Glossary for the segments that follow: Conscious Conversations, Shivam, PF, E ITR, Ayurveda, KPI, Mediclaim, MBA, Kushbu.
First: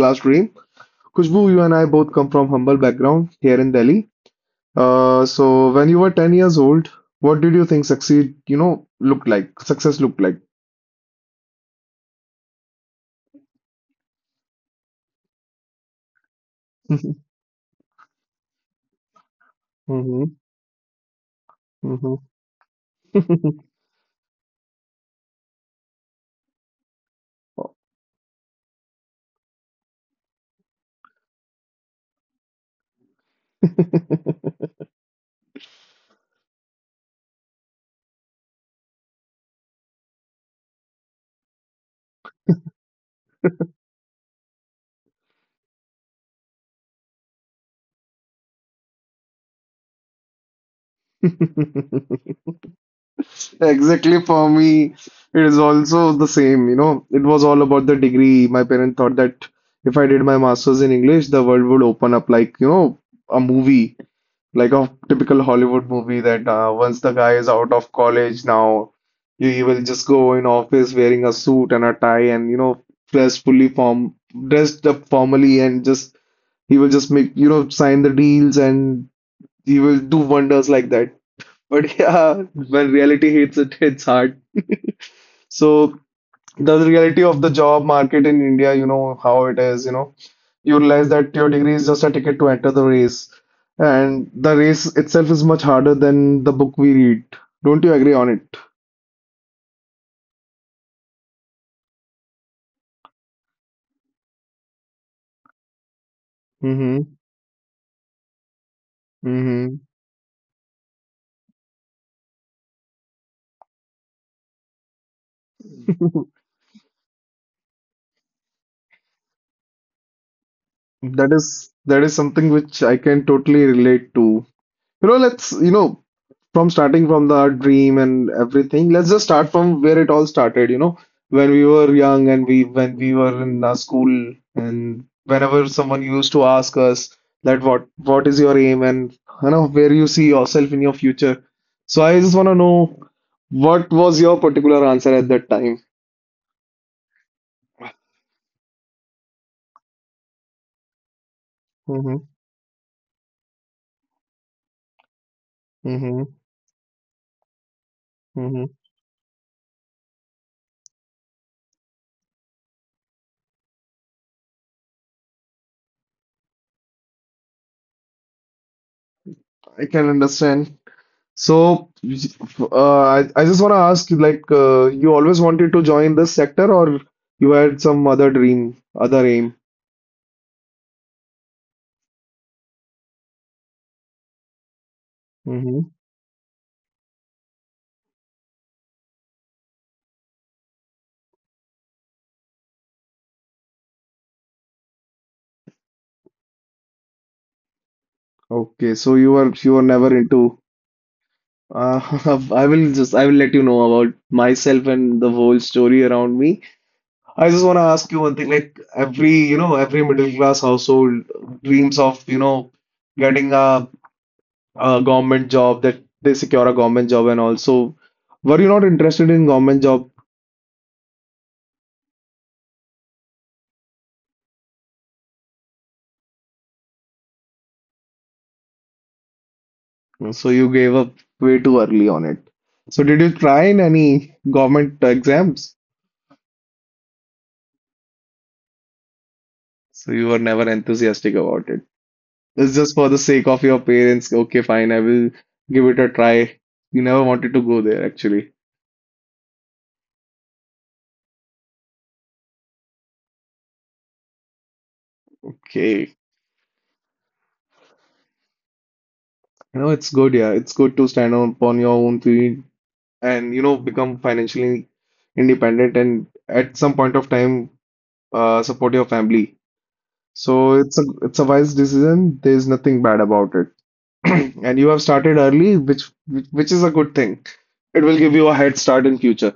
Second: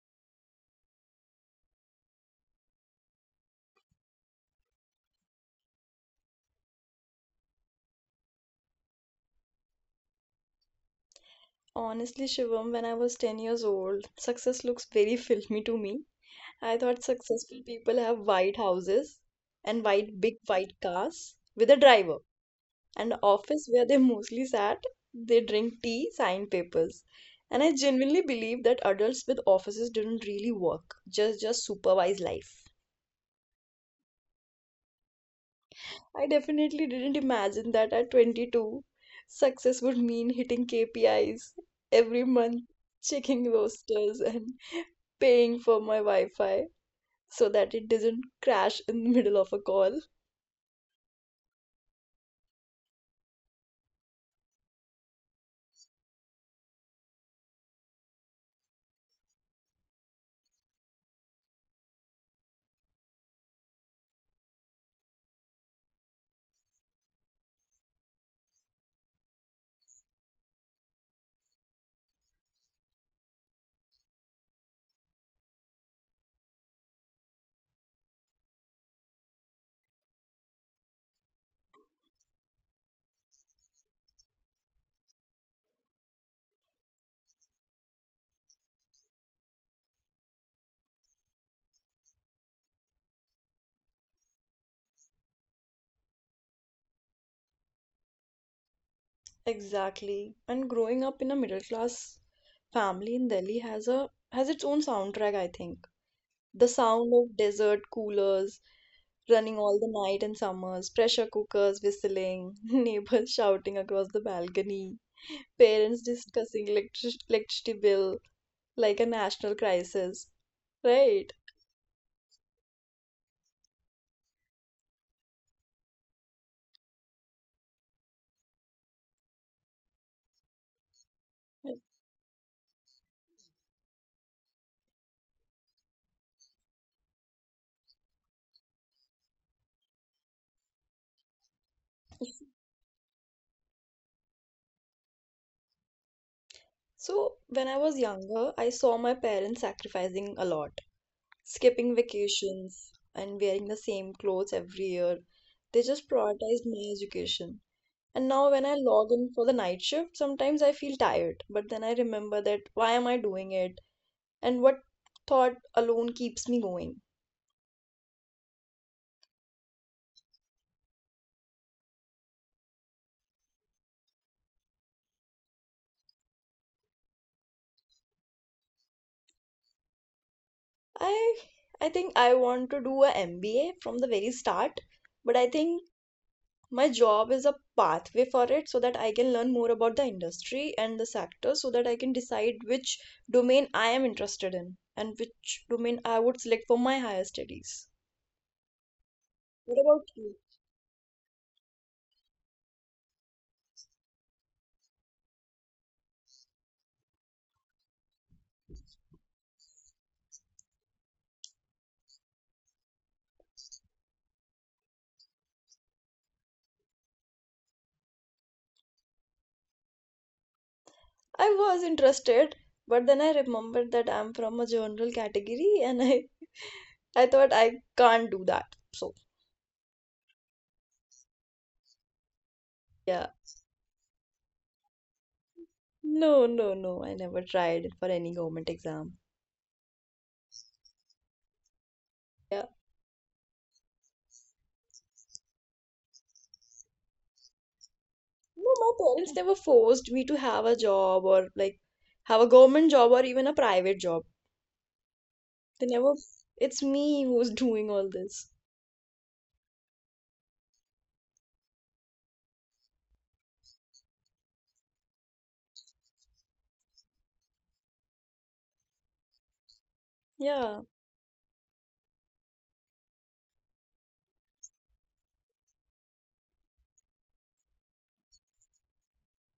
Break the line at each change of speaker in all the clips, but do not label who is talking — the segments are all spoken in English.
class dream. Kushbu, you and I both come from humble background here in Delhi. So when you were 10 years old, what did you think succeed, looked like, success looked like?
Honestly, Shivam, when I was 10 years old, success looks very filmy to me. I thought successful people have white houses and white
hmm
big white cars with a driver and office where they mostly sat, they drink tea, sign papers. And
hmm
I genuinely believe that adults with offices didn't really work, just supervise life. I definitely didn't imagine that at 22, success would mean hitting KPIs every month, checking rosters, and paying for my Wi Fi so that it doesn't crash in the middle of a call.
Exactly for me, it is also the same, you know. It was all about the degree. My parents thought that if I did my master's in English, the world would open up like, you know, a movie, like a typical Hollywood movie that once the guy is out of college now, he will just go in office wearing a suit and a tie and, you know, dressed fully form, dressed up formally and just, he will just make, you know, sign the deals and he will do wonders like that. But yeah, when reality hits, it hits hard. So the reality of the job market in India, you know how it is, you know, you realize that your degree is just a ticket to enter the race, and the race itself is much harder than the book we read. Don't you agree on it?
Exactly. And growing up in a middle class family in Delhi has its own soundtrack, I think. The
Mm-hmm.
sound of desert coolers running
Mm-hmm.
all the night in summers, pressure cookers whistling, neighbors shouting across the balcony, parents discussing electricity bill like a national crisis.
That
Right.
is that is something which I can totally relate to. You know, let's from starting from the dream and everything, let's just start from where it all started, you know, when we were young and we when we were in our school, and whenever someone used to ask us that what is your aim and you know where you see yourself in your future. So I just want to know what was your particular answer at that time.
So, when I was younger, I saw my parents sacrificing a lot, skipping
Mm-hmm,
vacations and wearing the same clothes every year. They just
mm-hmm,
prioritized my education. And now, when
mm-hmm.
I log in for the night shift, sometimes I feel tired, but then I remember that why am I doing it and what thought alone keeps me going.
I can understand. So, I just want to ask, like, you always wanted to join this sector, or you had some other dream, other aim?
I I think I want to do a MBA from the very start, but I think
Hmm
my job is a pathway for it so that I can learn more about the industry and the sector so that I can decide which domain I am interested in and which domain I would select for my higher studies.
Okay, so you were you
What
were
about
never
you?
into. Uh, I will let you know about myself and the whole story around me. I just want to ask you one thing, like every, you know, every middle class household dreams of, you know, getting a government job, that they secure a government job, and also, were you not interested in government job?
I was interested, but then I remembered that I'm from a general category and I thought I can't do that. So,
So you gave up way too early on it. So did
yeah.
you try in any government exams?
No, no, no. I never tried for any government exam.
So you were never enthusiastic about it.
Yeah.
It's just for the sake of your parents. Okay, fine, I will give it a try. You never wanted to go there actually.
No, my parents never forced me to have a job or like have a government job or even a private job. They never,
Okay.
it's me who's doing all this.
You know, it's good, yeah. It's good to stand on upon your own feet and, you know, become financially independent, and at some point of time, support your family. So
Yeah,
it's a wise decision. There's nothing bad about it. And you have started early, which is a good thing. It will give you a head start in future.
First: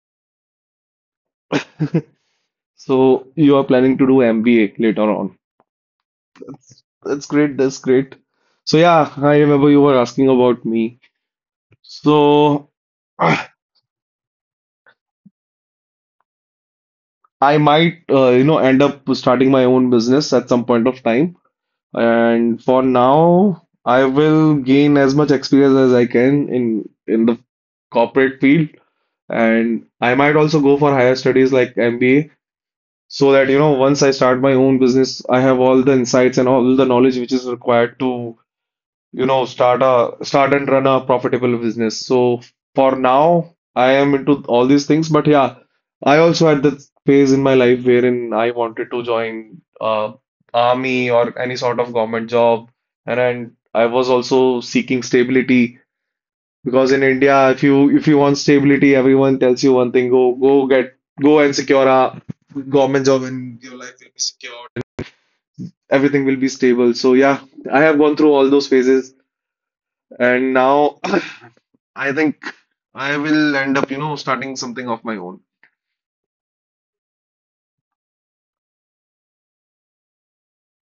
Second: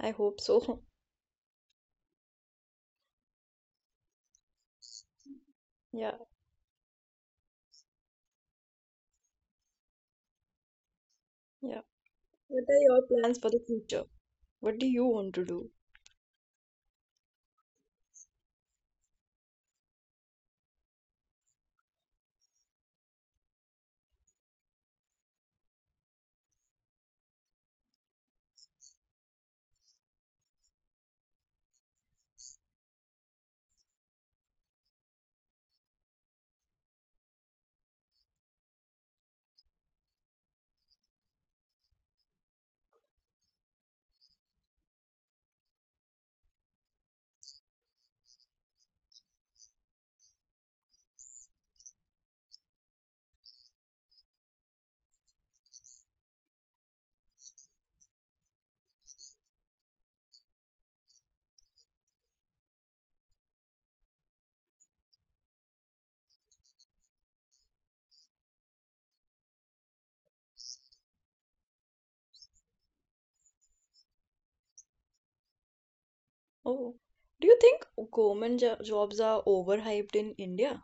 I hope so.
So you are planning to do MBA later on.
Yeah,
That's great. That's great. So yeah, I remember you were asking about me.
yeah. What
So
are your plans
I
for the future? What do you want to do?
might, you know, end up starting my own business at some point of time. And for now, I will gain as much experience as I can in the corporate field. And I might also go for higher studies like MBA so that, you know, once I start my own business, I have all the insights and all the knowledge which is required to, you know, start and run a profitable business. So for now, I am into all these things, but yeah, I also had the phase in my life wherein I wanted to join army or any sort of government job, and I was also seeking stability. Because in India, if you want stability, everyone tells you one thing, go and secure a government job and your life will be secured and everything will be stable. So yeah, I have gone through all those phases, and now I think I will end up, you know, starting something of my own.
Oh, do you think jobs are overhyped in India?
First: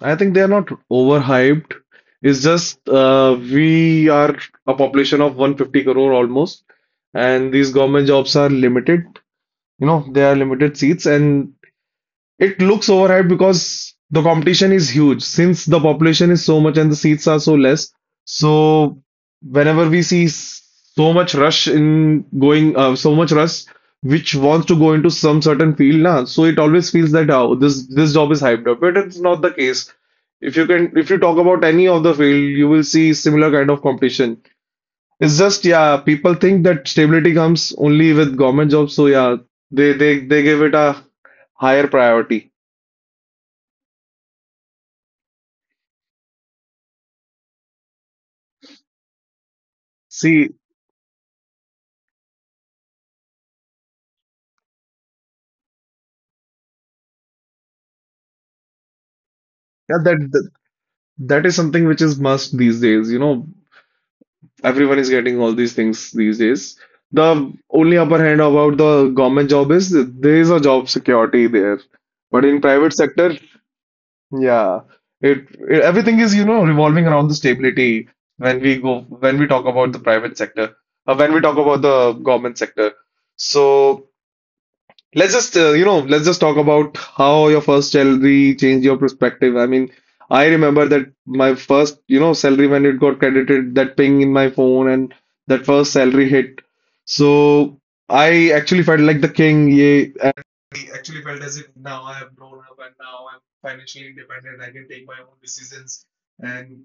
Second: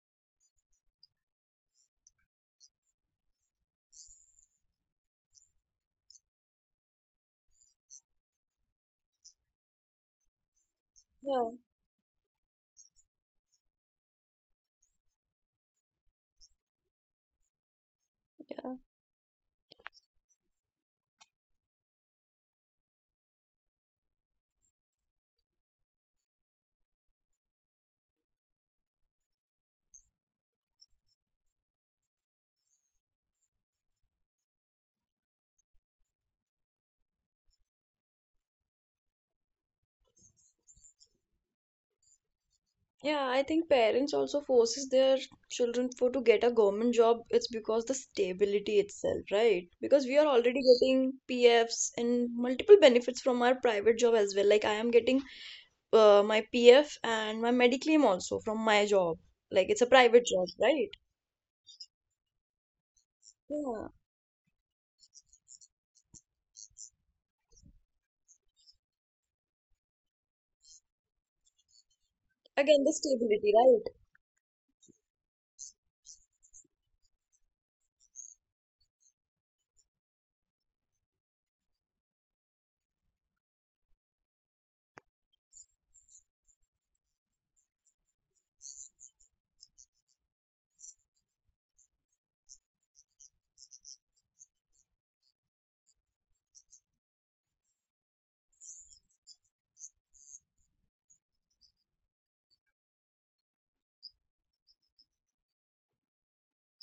I think they are not overhyped. It's just we are a population of 150 crore almost, and these government jobs are limited. You know, they are limited seats,
Yeah.
and it looks overhyped because the competition is huge since the population is so much and the seats are so less. So
Yeah.
whenever we see so much rush in going, so much rush which wants to go into some certain field, na, so it always feels that oh, this job is hyped up, but it's not the case. If you can, if you talk about any of the field, you will see similar kind of competition. It's just yeah, people think that stability comes only with government jobs, so yeah, they give it a higher priority.
Yeah, I think parents also forces their children for to get a government job. It's because the stability itself, right? Because we are
See,
already getting PFs and multiple benefits from our private job as well. Like I am getting my PF and my Mediclaim also from my job. Like it's a
yeah,
private job, right?
that is something which is must these days. You know,
Yeah.
everyone is getting all these things these days. The only upper hand about the government job is there is a job security there, but in
Again, the
private sector,
stability, right?
yeah, it everything is, you know, revolving around the stability when we go when we talk about the private sector, when we talk about the government sector. So let's just, you know, let's just talk about how your first salary changed your perspective. I mean, I remember that my first, you know, salary when it got credited, that ping in my phone and that first salary hit. So I actually felt like the king, yeah, and I actually felt as if now I have grown up and now I'm financially independent. I can take my own decisions. And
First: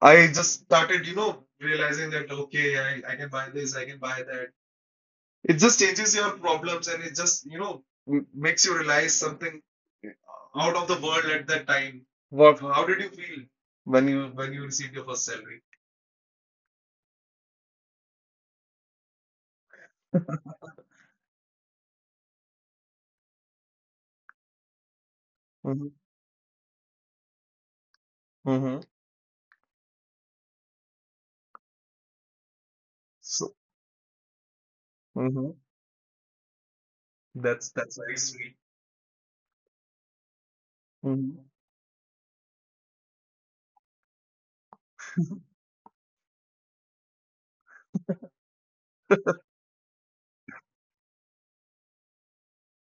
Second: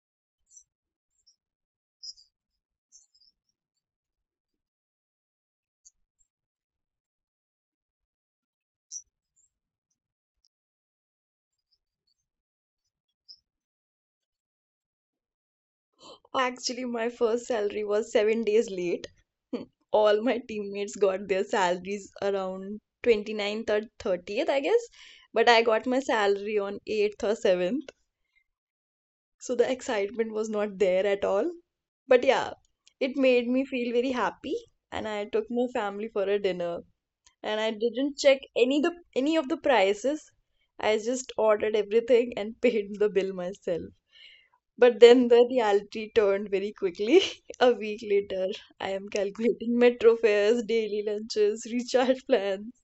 I just started, you know, realizing that, okay, I can buy this, I can buy that. It just changes your problems and it just, you know, makes you realize something out of the world at that time. What? How did you feel when you received your first salary?
Actually, my first salary was 7 days late. Hmm. All my teammates got their salaries around twenty ninth or 30th, I guess. But I got
Mm-hmm.
my salary on 8th or 7th.
Mm-hmm.
So the excitement was not there at all. But yeah, it made
So
me feel very happy. And I took
Mm-hmm.
my family for a dinner. And I
That's very
didn't check
sweet.
any the any of the prices. I just
Mm-hmm.
ordered everything and paid the bill myself. But then the reality turned very quickly. A week later, I am calculating metro fares, daily lunches, recharge plans.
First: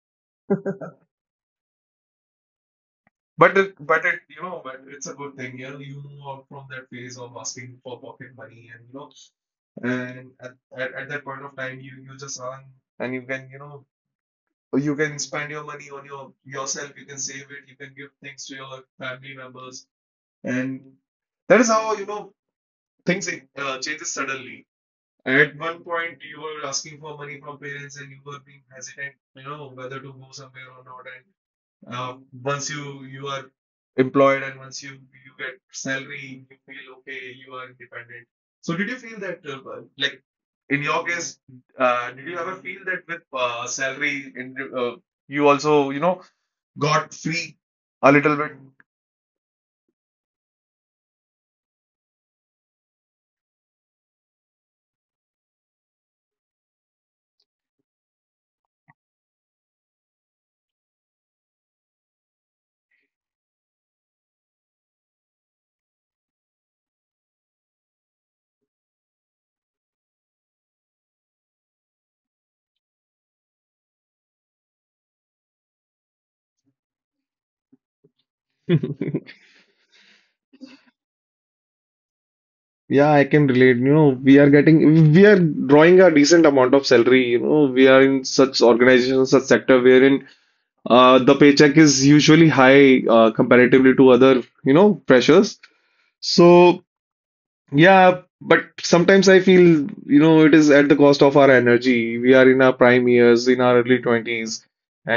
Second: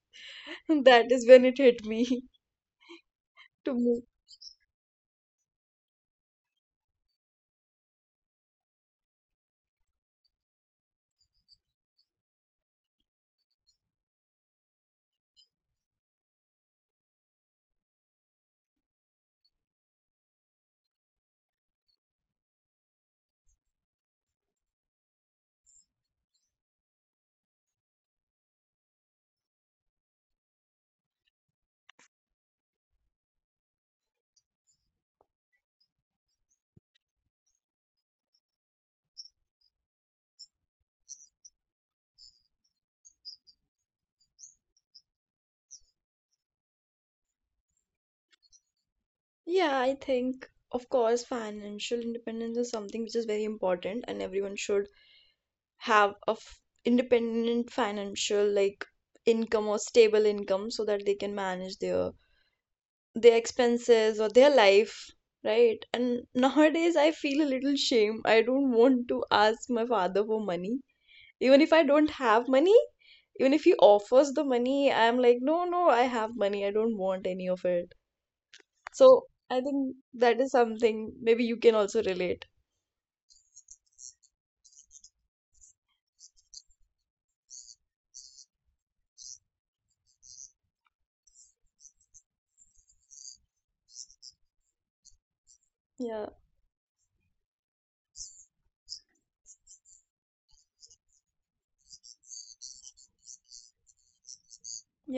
That is when it hit me to move.
But it, you know, but it's a good thing. You know, you move out from that phase of asking for pocket money, and you know, and at that point of time, you just earn, and you can, you know, you can spend your money on your yourself, you can save it, you can give things to your family members, and that is how, you know, things changes suddenly. At one point you were asking for money from parents and you were being hesitant, you know, whether to go somewhere or not, and uh, once you are employed, and once you get salary, you feel okay, you are independent. So did you feel that, like in your case, did you ever feel that with salary in, uh, you also, you know, got free a little
Yeah, I think, of course, financial independence is something which is very important, and everyone should have a f independent financial like income or stable income so that they can manage their expenses or their life, right? And nowadays, I feel a little shame. I don't want to ask my father for money. Even if I don't have money, even if he offers the money, I'm like, no, no, I have money, I don't want any of it.
bit
So I think that is something maybe you can also relate.
Yeah, I can relate. You know, we are drawing a decent amount of salary. You know, we are in such organizations, such sector wherein the paycheck is usually high, comparatively to other, you know, pressures.
Yeah,
So yeah, but sometimes I feel, you know, it is at the cost of our energy. We are in our prime years, in our early 20s,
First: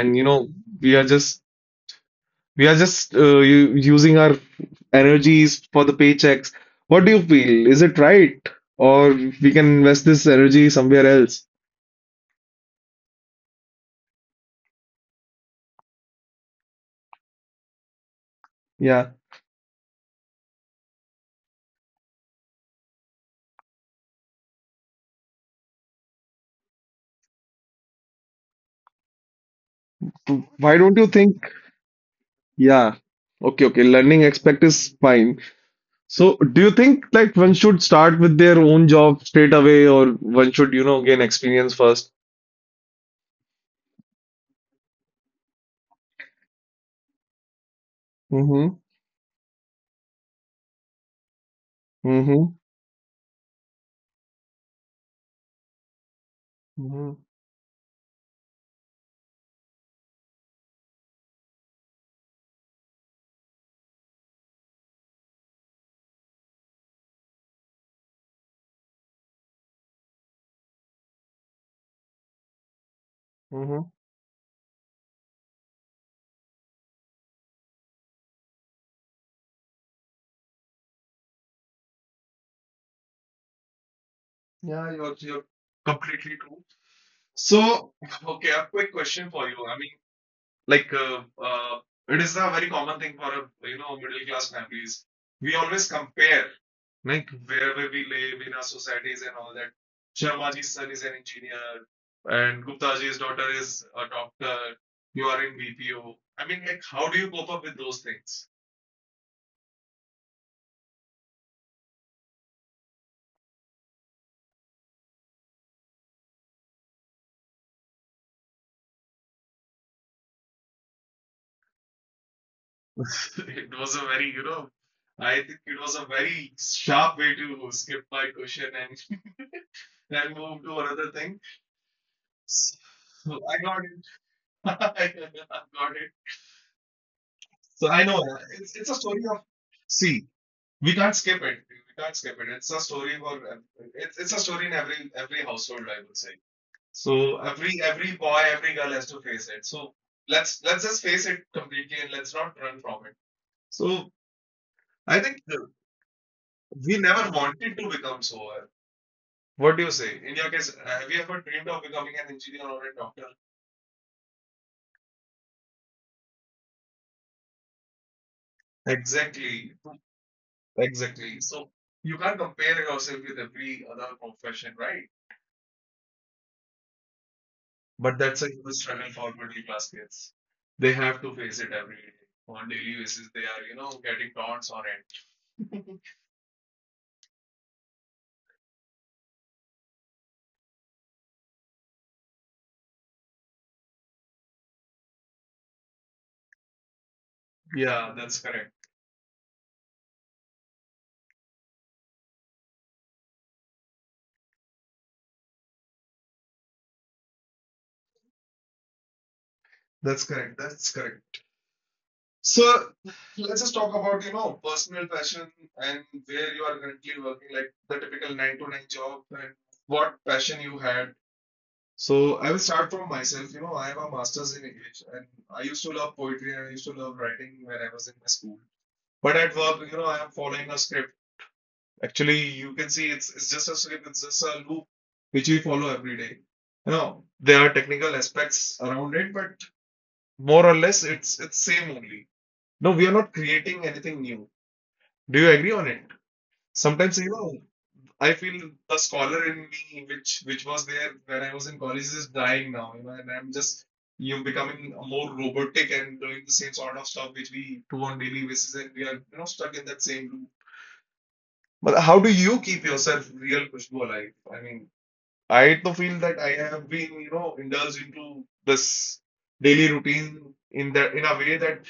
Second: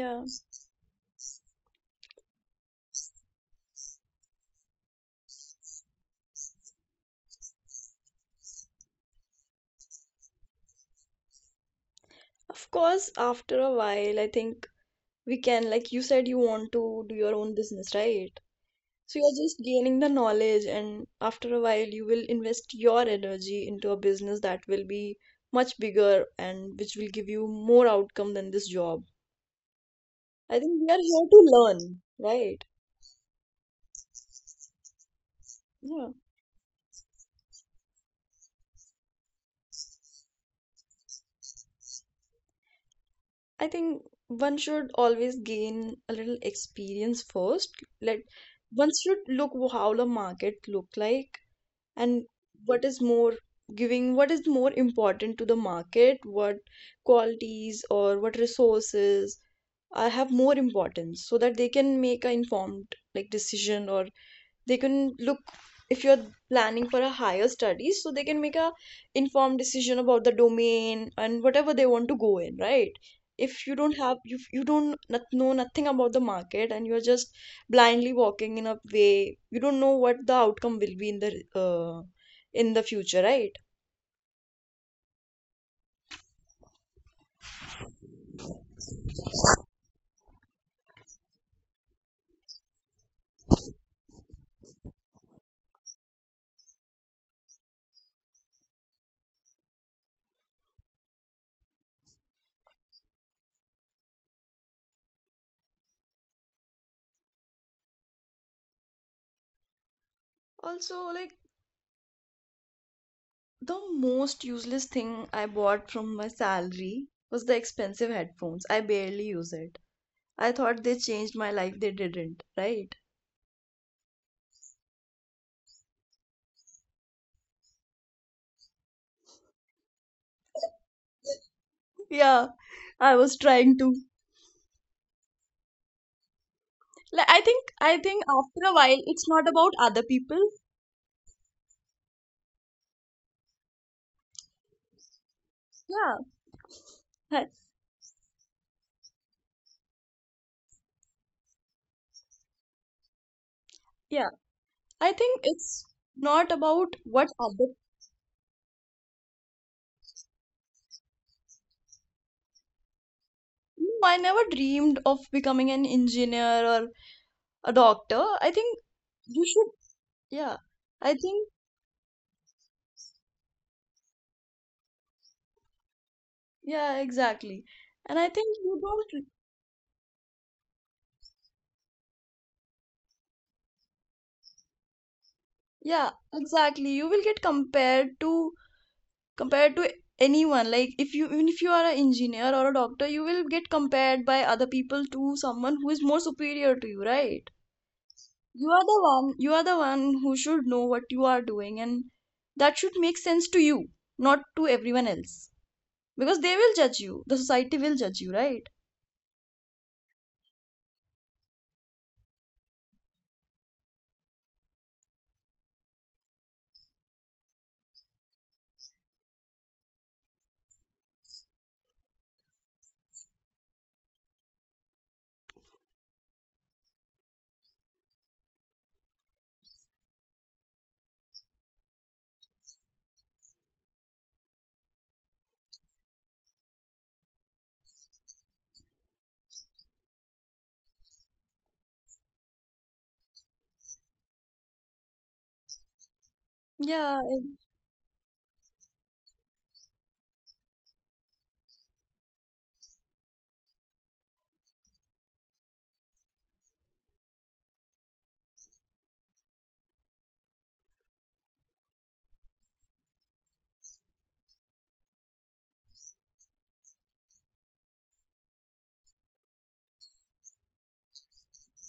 and you know, we are just we are just using our energies for the paychecks. What do you feel? Is it right? Or we can invest this energy somewhere else?
Of course, after a while, I think we can, like you said, you want to do your own business, right?
Yeah.
So you're just gaining the knowledge, and after a while, you will invest your energy into a business that will be much bigger and which will give you more outcome than this job. I think
Why
we are
don't you
here
think?
to learn, right?
Yeah. Okay, okay. Learning aspect is fine.
Yeah.
So, do you think like one should start with their own job straight away, or one should, you know, gain experience first?
I think one should always gain a little experience first. Let
Mm-hmm.
one should look how the market look like, and
Mm-hmm.
what is more giving, what is more important to the market, what
Mm-hmm.
qualities or what resources are have more importance, so that they can make an informed like decision, or they can look if you're planning for a higher studies, so they can make a informed decision about the domain and whatever they want to go in, right? If you
Mm-hmm.
don't have, if you don't not, know nothing about the market, and you're just blindly walking in a way, you don't know what the outcome will be uh, in the future, right?
Yeah, you're completely true. So, okay, I have a quick question for you. I mean, like it is a very common thing for a, you know, middle class families. We always compare, like wherever we live in our societies and all that. Sharmaji's son is an engineer and Guptaji's daughter is a doctor. You are in BPO. I mean, like, how do you cope up with those things?
Also, like, the most useless thing I bought from my salary was the expensive headphones, I barely use it. I thought they changed my life, they didn't, right?
It was a very I think it was a very sharp way to skip my question and then move to another thing.
Yeah,
So
I was
I
trying
got
to.
it. I got it.
Like, I think,
So
I
I know,
think after a
it's
while,
a story
it's
of,
not about other
see,
people.
we can't skip it. We can't skip it, it's a story for it's a story in every household, I
Yeah,
would say. So
that-
every boy, every girl has to face it. So let's just face it completely and let's not run from it. So
yeah. I
I
think
think
it's not about
we
what
never
other.
wanted to become so, what do you say in your case, have you ever dreamed of becoming an engineer or a doctor?
I never dreamed of becoming an engineer or a doctor. I think you
Exactly.
should. Yeah, I
Exactly.
think.
So you can't compare yourself with every other profession, right?
Yeah, exactly. And
But
I
that's a
think
human
you
struggle
don't.
for middle class kids. They have to face it every day. On daily basis, they are, you know, getting taunts on it.
Yeah, exactly. You will get compared to compared to anyone like, if you, even if you are an engineer or a doctor, you will get compared by other people to someone who is more superior to you, right?
Yeah, that's
you
correct.
are the one you are the one who should know what you are doing, and that should make sense to you, not to everyone else, because they will judge you, the society will judge you, right?
That's correct. That's correct. So let's just talk about, you know, personal passion and where you are currently working, like the typical nine to nine job and what passion you had. So I will start from myself. You know, I have a master's in English and I used to love poetry and I used to love writing when I was in my school. But at work, you know, I am following a script. Actually, you can see it's just a script, it's just a loop which we follow every day. You know, there are technical aspects around it, but more or less it's same only. No, we are not creating anything new. Do you agree on it? Sometimes,
Yeah.
you know, I feel the scholar in me, which was there when I was in college, is dying now, you know, and I'm just, you becoming more robotic and doing the same sort of stuff which we do on daily basis, and we are, you know, stuck in that same loop. But how do you keep yourself real, Kushbu, alive? I mean, I do feel that I have been, you know, indulged into this daily routine in that in a way that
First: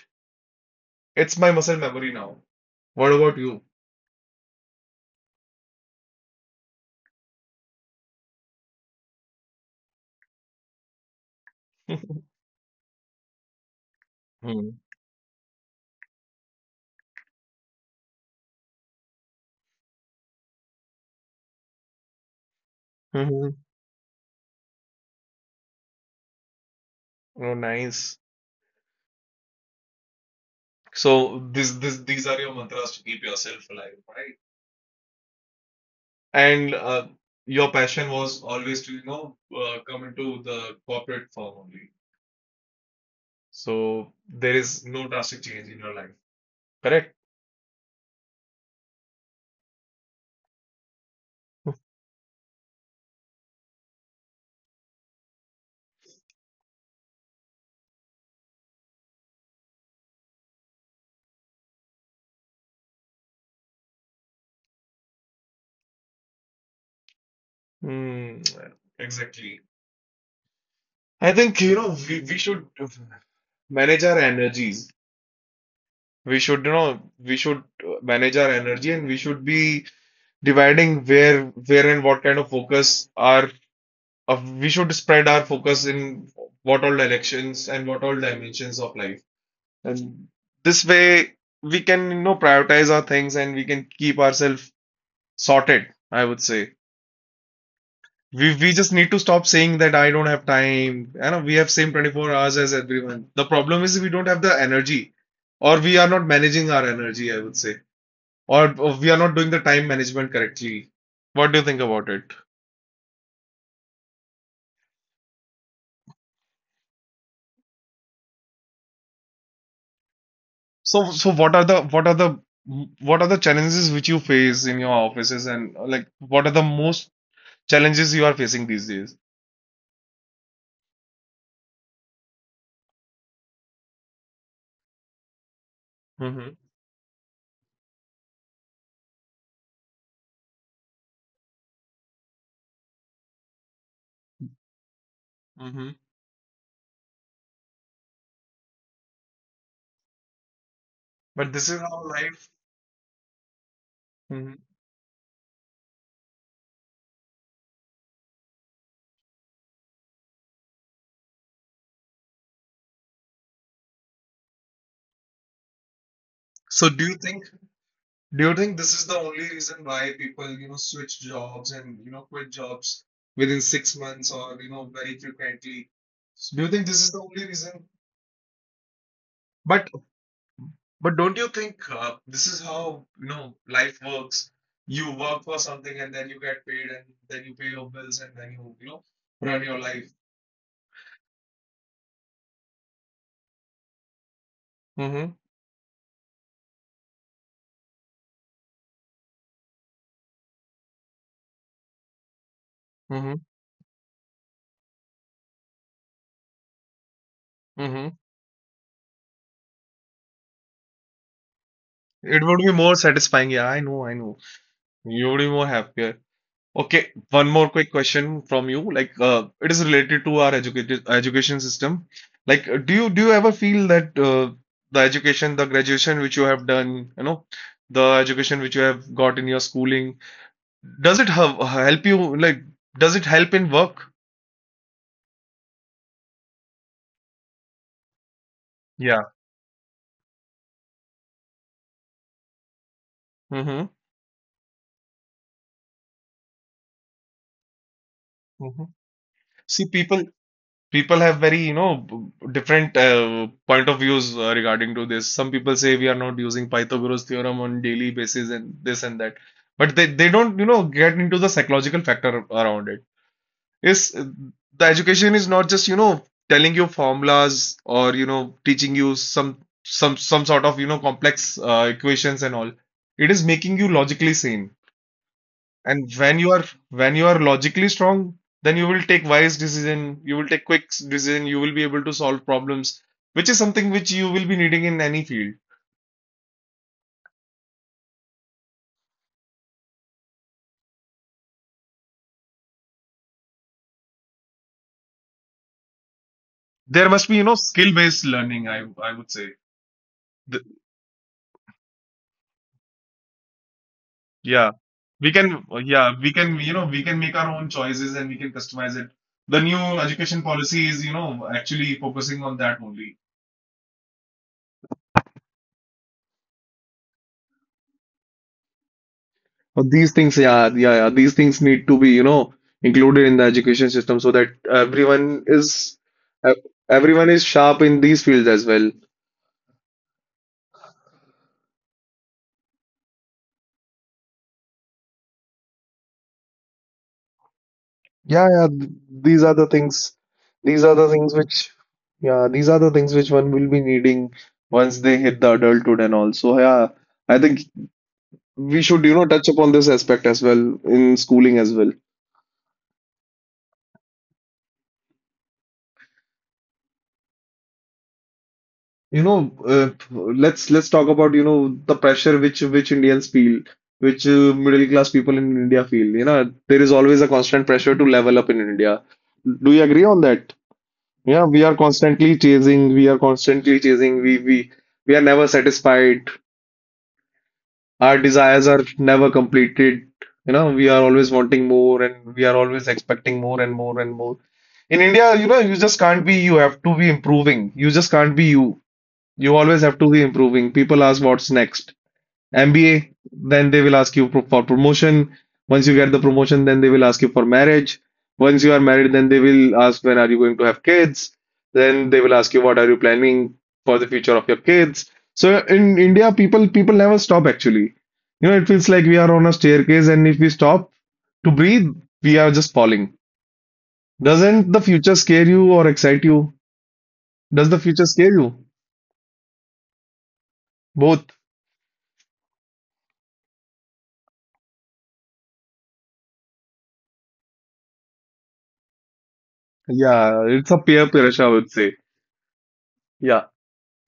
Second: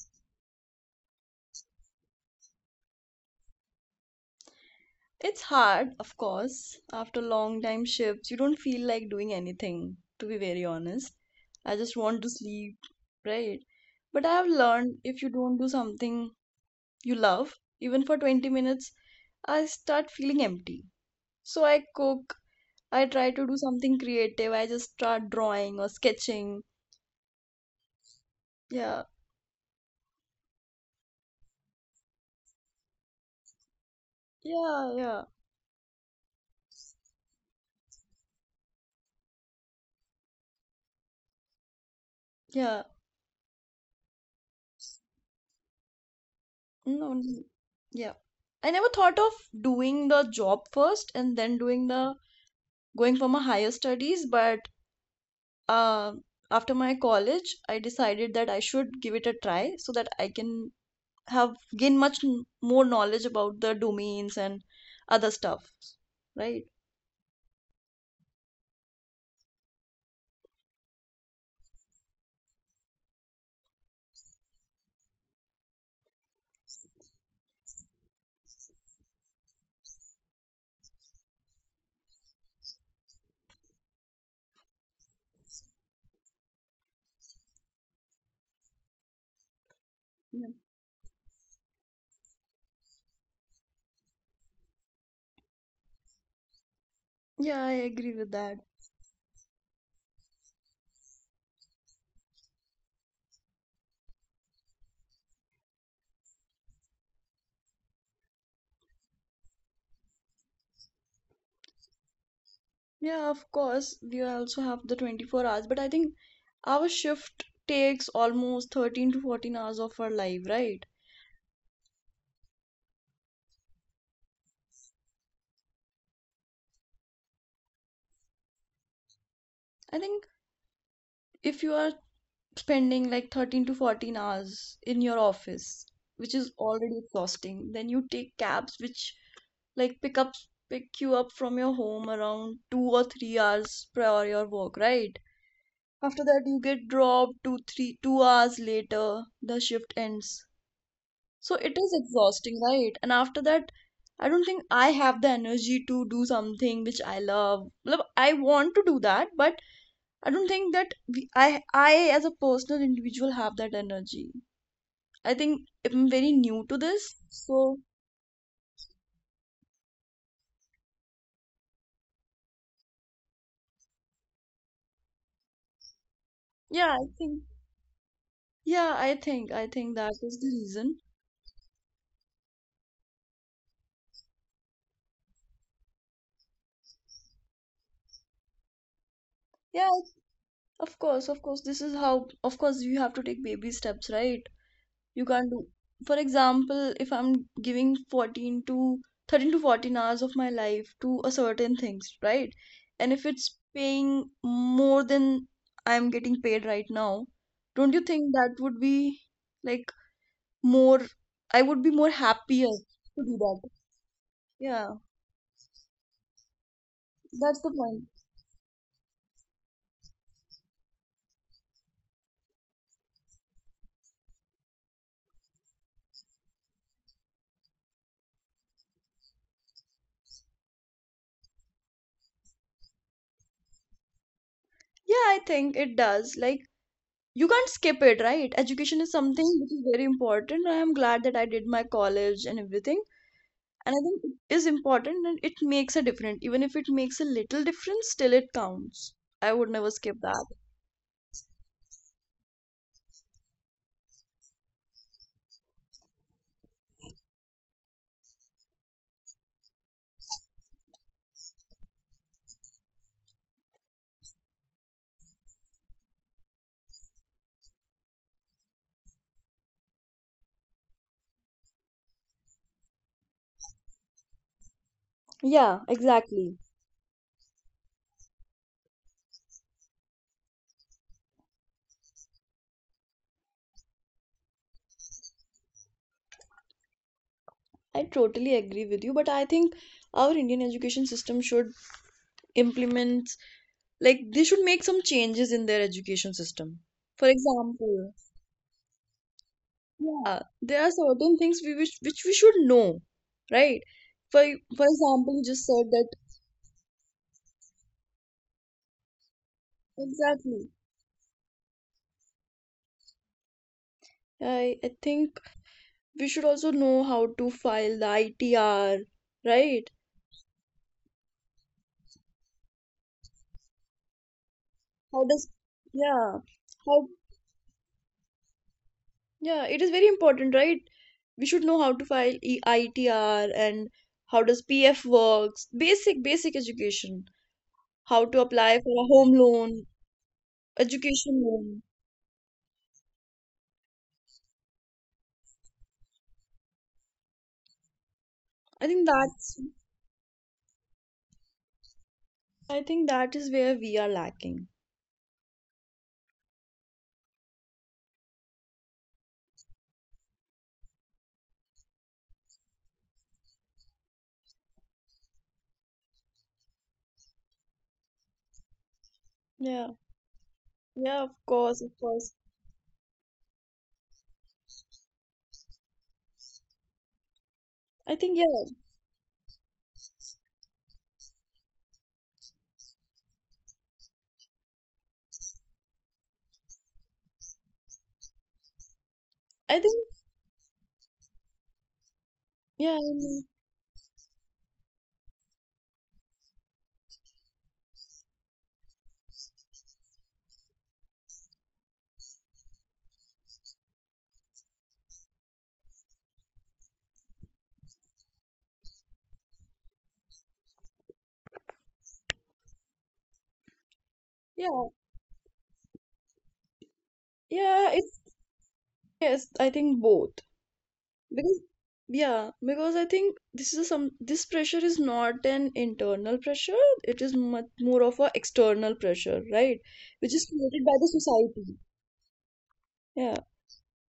it's my muscle memory now. What about you?
It's hard, of course. After long time shifts, you don't feel like doing anything, to be very honest. I just want to sleep, right? But I have
Hmm.
learned if you don't do something you love, even for 20 minutes, I start feeling empty. So I cook, I try to
Hmm.
do something creative, I just start drawing or sketching.
Oh, nice.
Yeah,
So this these are your mantras to keep yourself alive, right?
yeah, yeah,
And your passion was always to, you know, come into the corporate form only.
yeah.
So there is no drastic change in your life,
No,
correct?
yeah. I never thought of doing the job first and then doing the going for my higher studies, but um after my college, I decided that I should give it a try so that I can have gain much more knowledge about the domains and other stuff, right?
Hmm. Exactly. I think, you know, we should manage our energies. We should, you know, we should manage our energy and we should be dividing where and what kind of focus are, we should spread our focus in what all directions and what all dimensions of life. And
Yeah.
this way we can, you know, prioritize our things and we can keep ourselves sorted, I would say.
Yeah, I agree with
We
that.
we just need to stop saying that I don't have time. You know, we have same 24 hours as everyone. The problem is we don't have the energy, or we are not managing our energy, I would say, or we are not doing the time management correctly. What do you think about it?
Yeah, of course, we also have the 24 hours, but I think our shift takes almost 13 to 14 hours of our life, right?
So so what are the challenges which you face in your offices and like what are the most challenges you are facing these days?
I think if you are spending like 13 to 14 hours in your office, which
Mm-hmm.
is already exhausting, then you take cabs which like pick you up from your home around 2 or 3 hours prior your work, right?
Mm-hmm.
After that you get dropped 2, 3, 2 hours later, the shift ends, so
But this
it
is
is
how life.
exhausting, right? And after that, I don't think
Hmm.
I have the energy to do something which I love. Matlab, I want to do that, but I don't think that we, I as a personal individual have that energy. I think I'm very new to
So
this. So
Do you think this is the only reason why people, you know, switch jobs and, you know, quit jobs within 6 months or, you know, very frequently? So do you think
yeah,
this
I
is the
think,
only reason?
yeah, i think i
But
think that is the reason.
but don't you think, this is how, you know, life works? You work for something and then you get paid and then you pay your bills and then you know, run your
Yeah.
life.
Of course, this is how, of course, you have to take baby steps, right? You
Mm-hmm,
can't do, for example, if I'm giving 14 to 13 to 14 hours of my life to a certain things, right? And if
mm-hmm,
it's paying more than I'm getting paid right now, don't you
mm-hmm.
think that would be like more, I would be more
It would
happier
be more
to do
satisfying. Yeah,
that?
I know, I know.
Yeah,
You would be more happier. Okay, one
that's the
more quick
point.
question from you. Like, it is related to our educated education system. Like, do you ever feel that, the education, the graduation which you have done, you know, the education which you have got in your schooling, does it have, help you? Like, does it help in work?
Yeah, I think it does. Like, you can't skip it, right? Education is
Yeah.
something which is very important. I am glad that I did my college and everything.
Mm-hmm.
And I think it is important and it makes a difference. Even if it makes a little difference, still it
Mm-hmm.
counts. I would
See,
never skip that.
people have very, you know, different point of views regarding to this. Some people say we are not using pythagoras theorem on daily basis and this and that, but they don't, you know, get into the psychological factor around it. Is, the education is not just, you know, telling you formulas or, you know, teaching you some some sort of, you know, complex equations and all. It is making you logically sane.
Yeah,
And when you
exactly.
are, when you are logically strong, then you will take wise decision, you will take quick decision, you will be able to solve problems, which is something which you will be needing in any field.
I totally agree with you, but I think our Indian education system should implement, like, they should make some changes in their education system.
There
For
must be, you know,
example,
skill-based learning, I would say.
yeah,
The,
there are certain things we wish, which we should know, right? For,
yeah.
for
We
example, you just
can,
said that.
yeah, we can, you know, we can make our own choices and we can customize it. The new education
Exactly.
policy is, you know, actually focusing on that only.
I think we should also know how to file the ITR, right?
But these things, yeah, yeah, yeah. These things need to be, you know, included in the education system so that
How
everyone
does,
is
yeah,
ev-
how,
everyone is sharp in these fields as well.
yeah, it is very important, right? We should know how to file E ITR and how does PF works, basic education, how to
Yeah, yeah.
apply for a home
These are the
loan,
things. These are the things
education loan.
yeah, these are the things which one will be needing once they hit the adulthood and all. So yeah, I think
I
we
think
should, you know, touch
that's,
upon this aspect as well in schooling as well.
I think that is where we are lacking.
You know, let's talk about, you know, the pressure which Indians feel, which middle class people in India feel. You know, there is always a constant pressure to level up in India. Do you
Yeah,
agree on that?
yeah, of
Yeah, we are
course, of course.
constantly chasing, we are constantly chasing, we are never satisfied.
I
Our
think, yeah,
desires are never completed. You know, we are always wanting more, and we are always expecting more and more and more. In India, you know, you just can't be you. Have to be improving. You just can't be you. You
I
always have
think,
to be improving. People ask what's next.
yeah, I
MBA,
mean,
then they will ask you for promotion. Once you get the promotion, then they will ask you for marriage. Once you are married, then they will ask when are you going to have kids. Then they will ask you what are you planning for the future of your kids. So in India, people never stop actually. You know, it feels like we are on a staircase, and if we stop to breathe, we are just falling. Doesn't
yeah.
the future scare you or excite you? Does the
Yeah,
future scare you?
yes, I think both.
Both.
Because yeah, because I think this pressure is not an internal pressure, it is much more of a external pressure, right? Which is
Yeah, it's
created
a
by the
peer pressure, I would
society.
say.
Yeah,
Yeah,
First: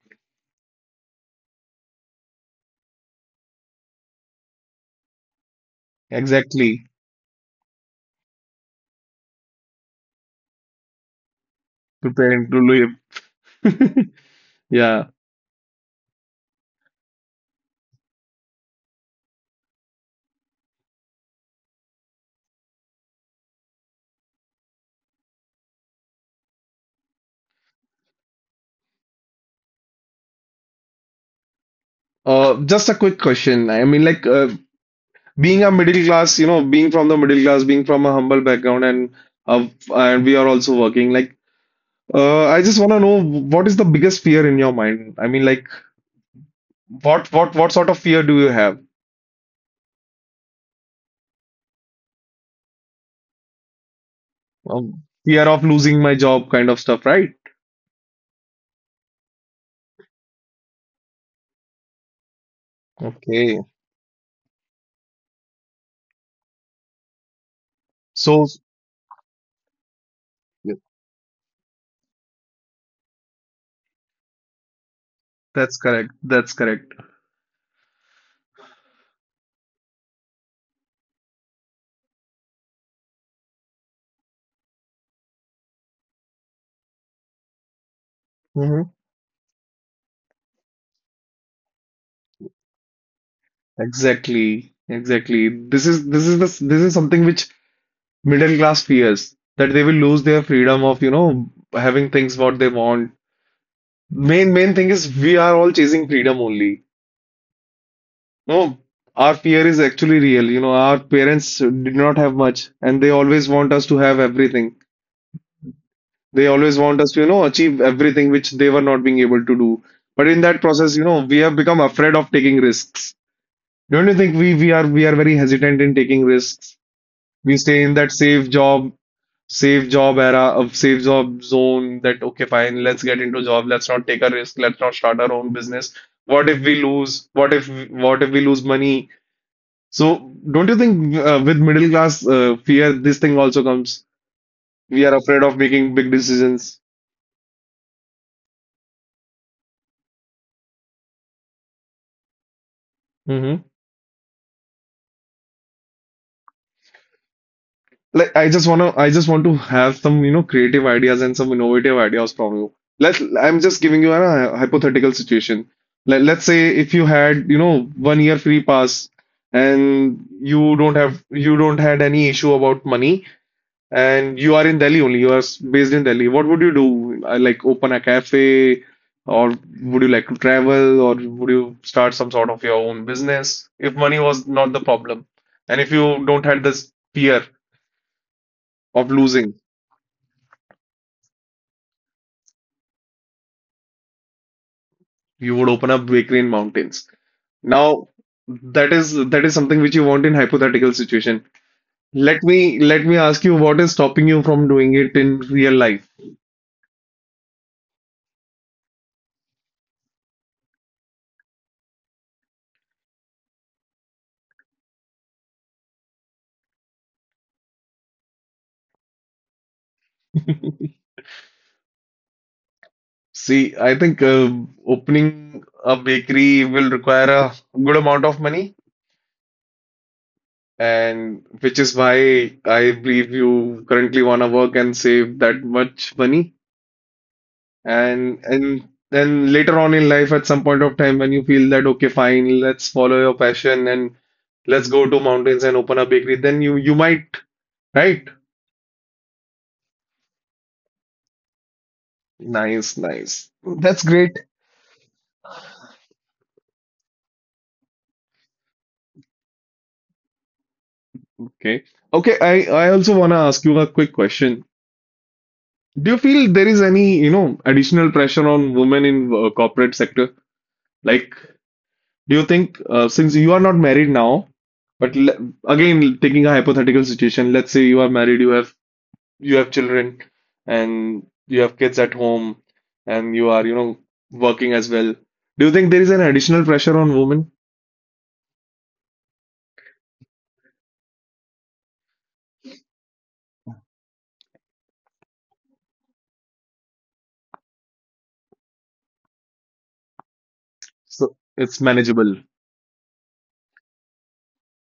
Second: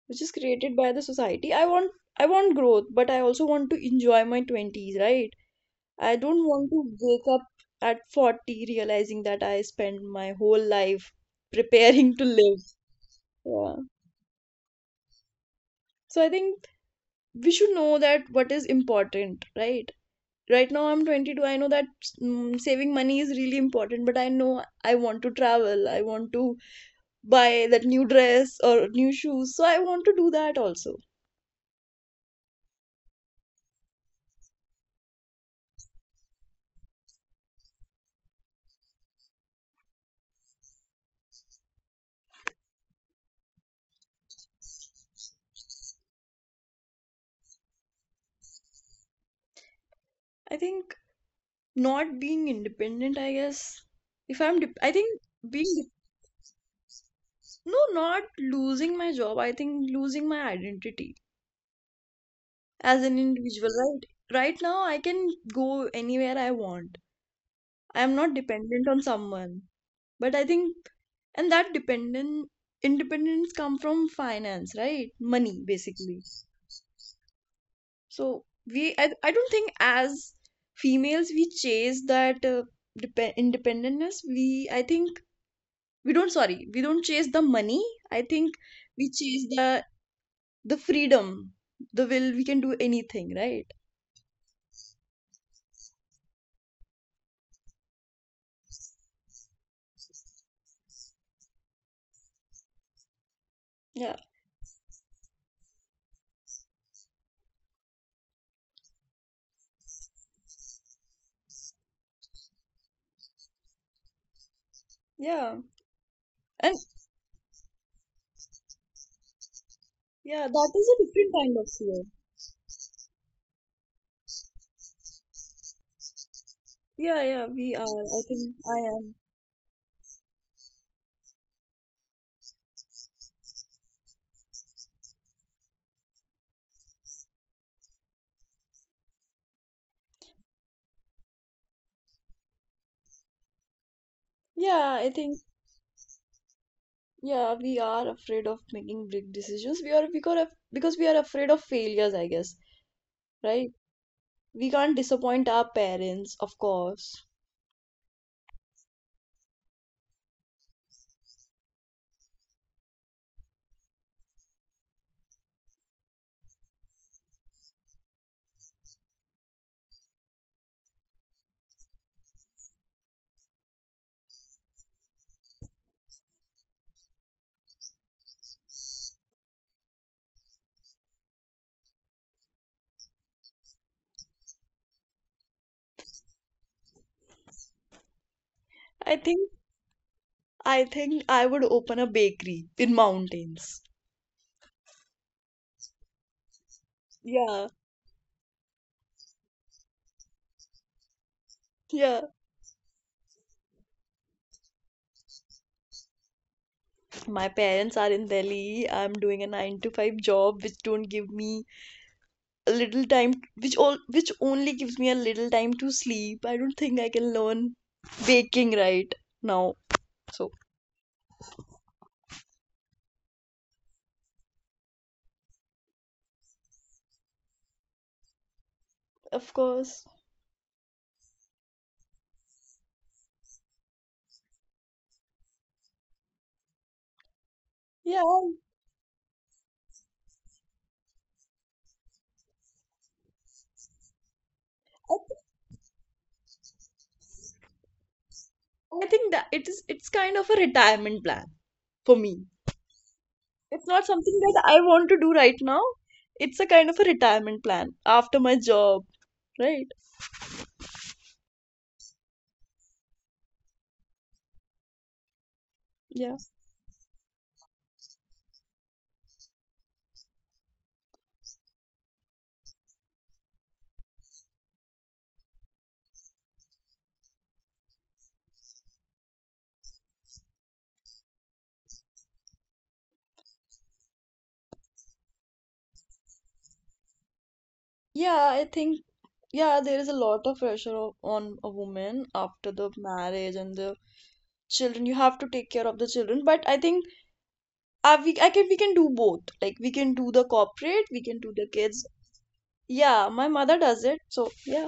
which is created by the society. I want growth, but I also want to enjoy my 20s, right? I don't want
exactly.
to wake up at 40 realizing that I spent my whole life preparing to
Preparing to
live. Yeah.
live. Yeah.
So I think we should know that what is important, right? Right now I'm 22, I know that saving money is really important, but I know I want to travel, I want to buy that new dress or new shoes, so I want to do that also.
Just a quick question. I mean, like, being a middle class, you know, being from the middle class, being from a humble background, uh, and we are also working. Like, I just want to know what is the biggest fear in your mind? I mean, like, what sort of fear do you have?
I think not being independent, I guess. If I'm dep- I think
Fear of
being
losing my job, kind of stuff, right?
no, not losing my job, I think losing my identity as an
Okay.
individual, right? Right now I can go anywhere I want, I am not
So
dependent on someone, but I
yeah,
think, and that dependent independence come from finance, right? Money,
that's correct.
basically.
That's correct.
So I don't think as females we chase that depend independence, we I think we don't, sorry, we don't chase the money, I think
Hmm.
we chase the freedom, the will, we can do anything, right?
Exactly, exactly. This is the, this is something which middle class fears, that they will lose their freedom of, you know, having things what they want.
Yeah,
Main thing is we are all chasing freedom only. No, our fear is actually real. You know, our parents did not have much and they always want us to have everything.
yeah.
They
And
always want us to, you know, achieve everything which they were not being able to do. But in
yeah,
that
that is
process, you
a
know,
different
we
kind
have
of
become
fear.
afraid of taking risks. Don't you think we are very hesitant in taking risks?
Yeah, yeah,
We
we
stay in
are,
that
I think I am.
safe job era of safe job zone, that okay, fine, let's get into job, let's not take a risk, let's not start our own business. What if we lose? What if we lose money? So don't you think, with middle class fear, this thing also comes?
Yeah,
We
I
are
think.
afraid of making big decisions.
Yeah, we are afraid of making big decisions. We are because we are afraid of failures, I guess, right? We can't disappoint our parents, of course.
Like, I just wanna I just want to have some, you know, creative ideas and some innovative ideas from you. Let I'm just giving you a hypothetical situation. Let's say if you had, you know, 1 year free pass and you don't have, you don't had any issue about money, and you are in Delhi only, you are based in Delhi, what would you do? Like open a cafe or would you like to travel or would you start some sort of your own business if money was not the problem and if you don't had this fear of
I think
losing?
I think I would open a bakery in mountains.
You would open up bakery in mountains.
Yeah,
Now, that is, that is something which you want in hypothetical situation.
yeah.
Let me ask you, what is stopping you from doing it in real life?
My parents are in Delhi. I'm doing a 9 to 5 job which don't give me a little time, which only gives me a little time to sleep. I don't think I can learn baking right now. So,
See, I think, opening a bakery will require a good amount of money,
of course.
and which is why I believe you currently want to work and save that much money.
Yeah,
And then later on in life, at some point of time, when you feel that okay, fine, let's follow your passion and let's go to mountains and open a bakery, then you might, right?
I think that it's kind of a retirement plan for me.
Nice, nice.
It's
That's
not
great.
something that I want to do right now. It's a kind of a retirement plan after my job, right?
Okay. Okay, I also want to ask you a quick question. Do you
Yeah.
feel there is any, you know, additional pressure on women in corporate sector? Like, do you think since you are not married now, but le again, taking a hypothetical situation, let's say you are married, you have children and you have kids at home and you are, you know, working as well. Do you think there is an additional pressure on women?
Yeah, I think, yeah, there is a lot of pressure on a woman after the marriage and the children. You have to take care of the children, but I think I, we I can we can do both. Like, we can do the corporate, we
So
can do the
it's
kids.
manageable.
Yeah, my mother does it. So, yeah.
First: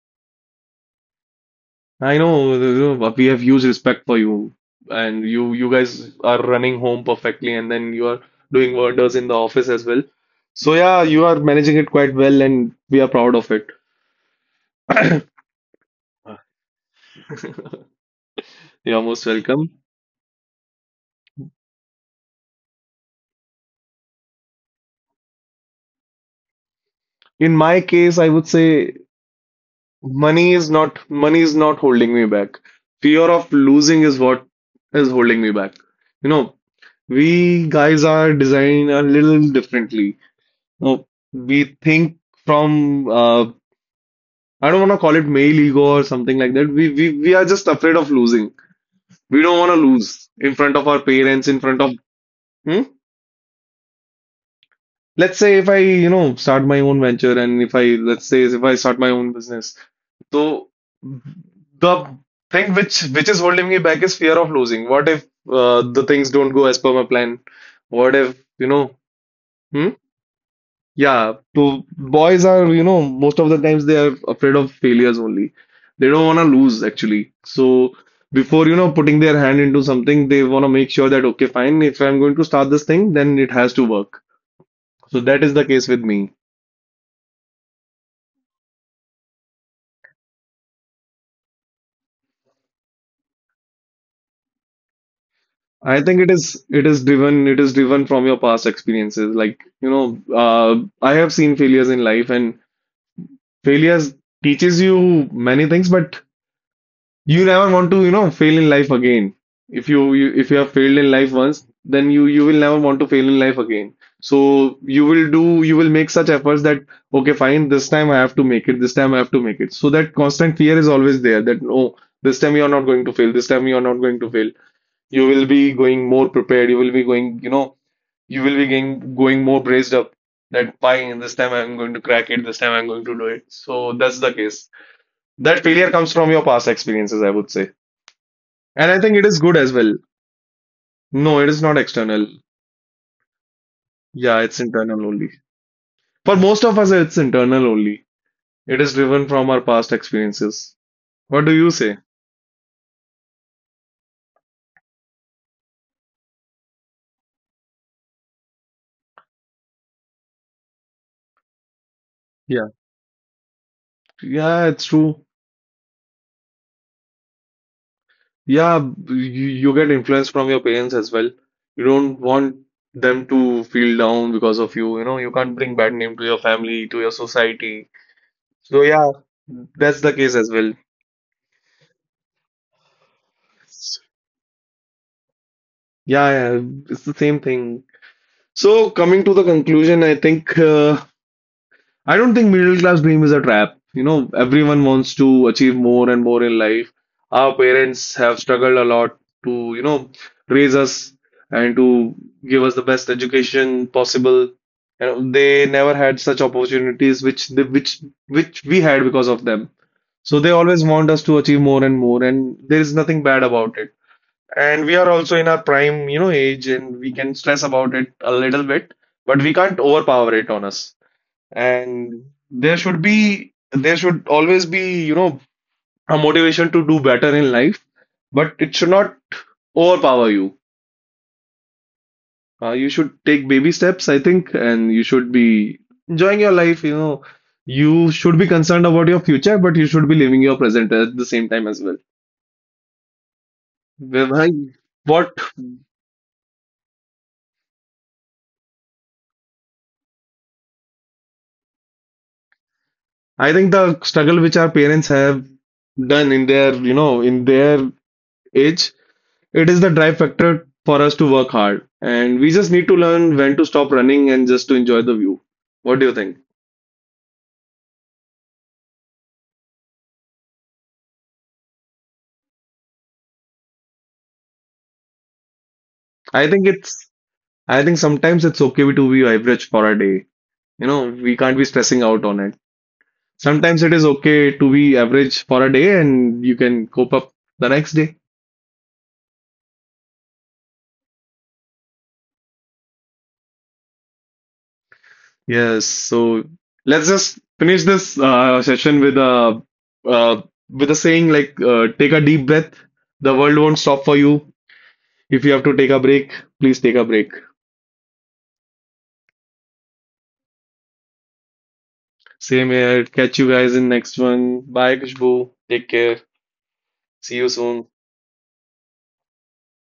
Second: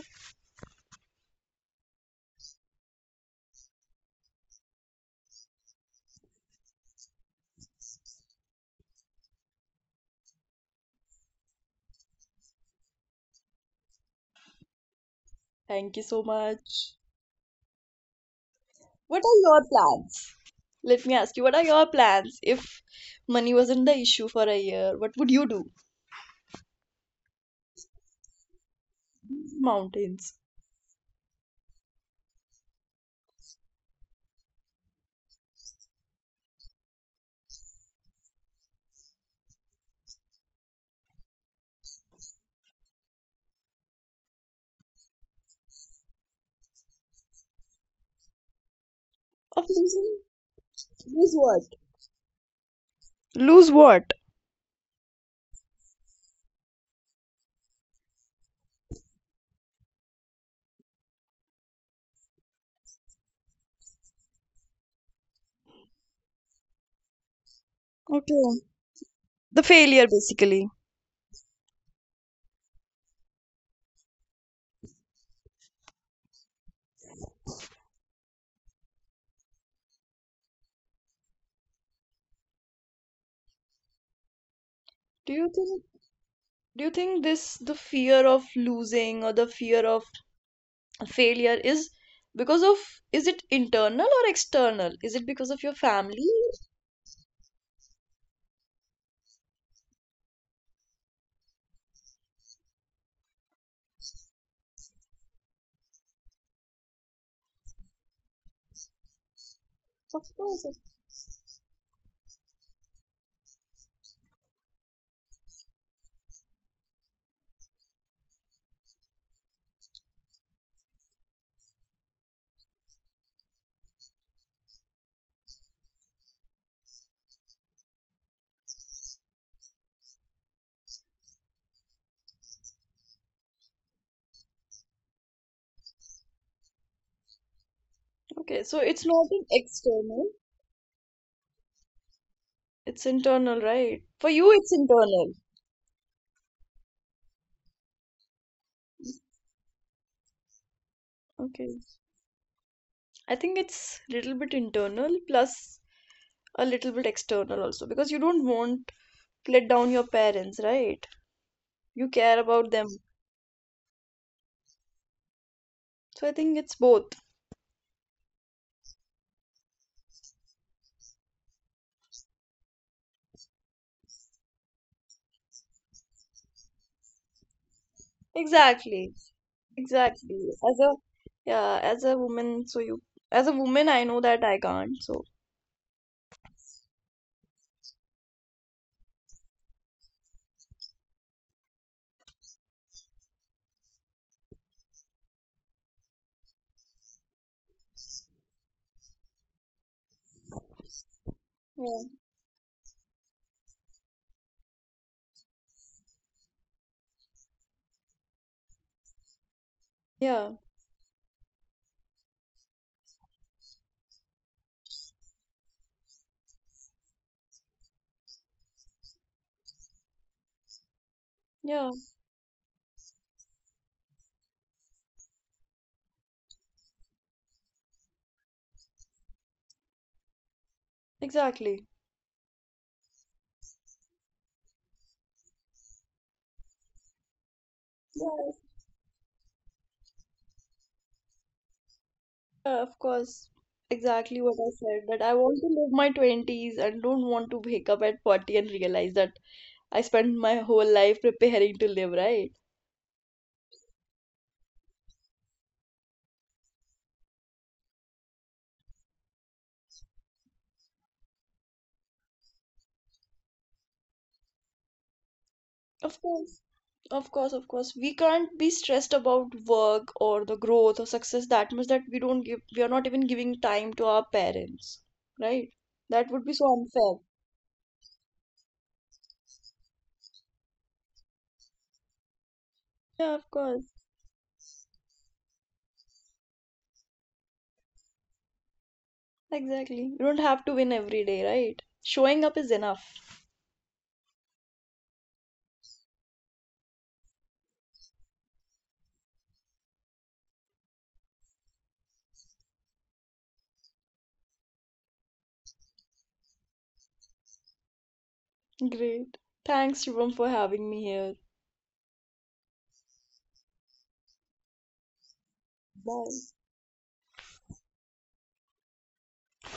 I know, you know, we have huge respect for you and you guys are running home perfectly and then you are doing wonders in the office as well. So yeah, you are managing it quite well and we are proud of it.
Thank you so much.
You're
What
most
are your
welcome.
plans? Let me ask you, what are your plans if money wasn't the issue for a year? What would you do?
In my case, I would say
Mountains.
money is not money is not holding me back. Fear of losing is what is holding me back. You know, we guys are designed a little differently. You know, we think from I don't want to call it male ego or something like that. We are just afraid of losing. We don't
Of
want to
losing,
lose in front of our
lose
parents, in
what?
front of— hmm?
Lose what?
Let's say if I, you know, start my own venture and if I, let's say if I start my own business, so the thing which is holding me back is fear of losing. What if the things don't go as per my plan? What if,
Okay.
you know—
The
hmm?
failure, basically.
Yeah, so boys are, you know, most of the times they are afraid of failures only. They don't want to lose actually. So before, you know, putting their hand into something, they want to make sure that okay, fine, if I'm going to start this thing, then it has to work. So
Do
that
you
is the
think
case with me.
do you think this, the fear of losing or the fear of failure, is because of, is it internal or external? Is it because of your
I think
family?
it is driven from your past experiences. Like, you know, I have seen failures in life and failures teaches you many things, but you never want to, you know, fail in life again. If you,
Of
you if you
course.
have failed in life once, then you will never want to fail in life again. So you will make such efforts that okay, fine, this time I have to make it, this time I have to make it. So that constant fear is always there that no, this time you are not going to fail, this time you are not going to fail. You will be going more prepared. You will be going, you know, you will be going more braced up that fine, this time I'm going to crack it, this time I'm going to do it. So that's the case. That failure comes from your past experiences, I would say.
Okay, so
And I
it's
think
not
it is
an
good as well.
external.
No, it is not external.
It's internal, right? For
Yeah,
you,
it's
it's
internal only.
internal.
For most of us, it's internal only. It is driven from our past experiences. What do you
Okay.
say?
I think it's a little bit internal plus a little bit external also, because you don't want to let down your parents, right? You care
Yeah.
about them.
Yeah, it's true.
So I think it's both.
Yeah, you, you get influence from your parents as well. You don't want them to feel down because of you. You know, you can't bring bad name to your family, to your society. So yeah,
Exactly.
that's the case
Exactly.
as well.
As a, yeah, as a woman, so you, as a woman I know that I can't. So
Yeah, yeah, it's the same thing. So coming to the conclusion, I think I don't think middle class dream is a trap. You know, everyone wants to achieve more and more in life. Our parents have struggled a lot to, you know, raise us and
yeah.
to give us the best education possible. You know, they never had such opportunities which we had because of them. So they
Yeah.
always want us to achieve more and more, and there is nothing bad about it. And we are also in our prime, you know, age, and we can stress about it a little bit, but we can't overpower it on us.
Yeah,
And there should always be, you know, a motivation to do better in life, but it should not overpower you.
exactly.
You should take baby steps, I think, and you should be enjoying your life, you know. You should be
Yes.
concerned about your future, but you should be living your present at the same time as well.
Yeah, of course.
Well,
Exactly
I-
what I said, that I
what
want to live my 20s and don't want to wake up at 40 and realize that I spent my whole life preparing to live, right?
I think the struggle which our parents have done in their, you know, in their age, it is the drive factor for us to work hard, and we just need to learn when to stop running and just to enjoy the view. What do you
Of
think?
course, of course. We can't be stressed about work or the growth or success that much that we don't give, we are not even giving time to our parents, right? That would
I
be
think
so
it's,
unfair.
I think sometimes it's okay to be average for a day. You know, we can't be stressing out on it.
Yeah, of
Sometimes
course.
it is okay to be average for a day and you can cope up the next day.
Exactly. You don't have to win every day, right? Showing up is enough.
Yes, so let's just finish this session uh, with a saying like, take a deep breath. The world won't stop for you. If you have to take a break, please take a break.
Great. Thanks, Shivam, for having me here.
Same here. Catch you guys in next one. Bye, Kushbu. Take care.
Bye.
See you soon.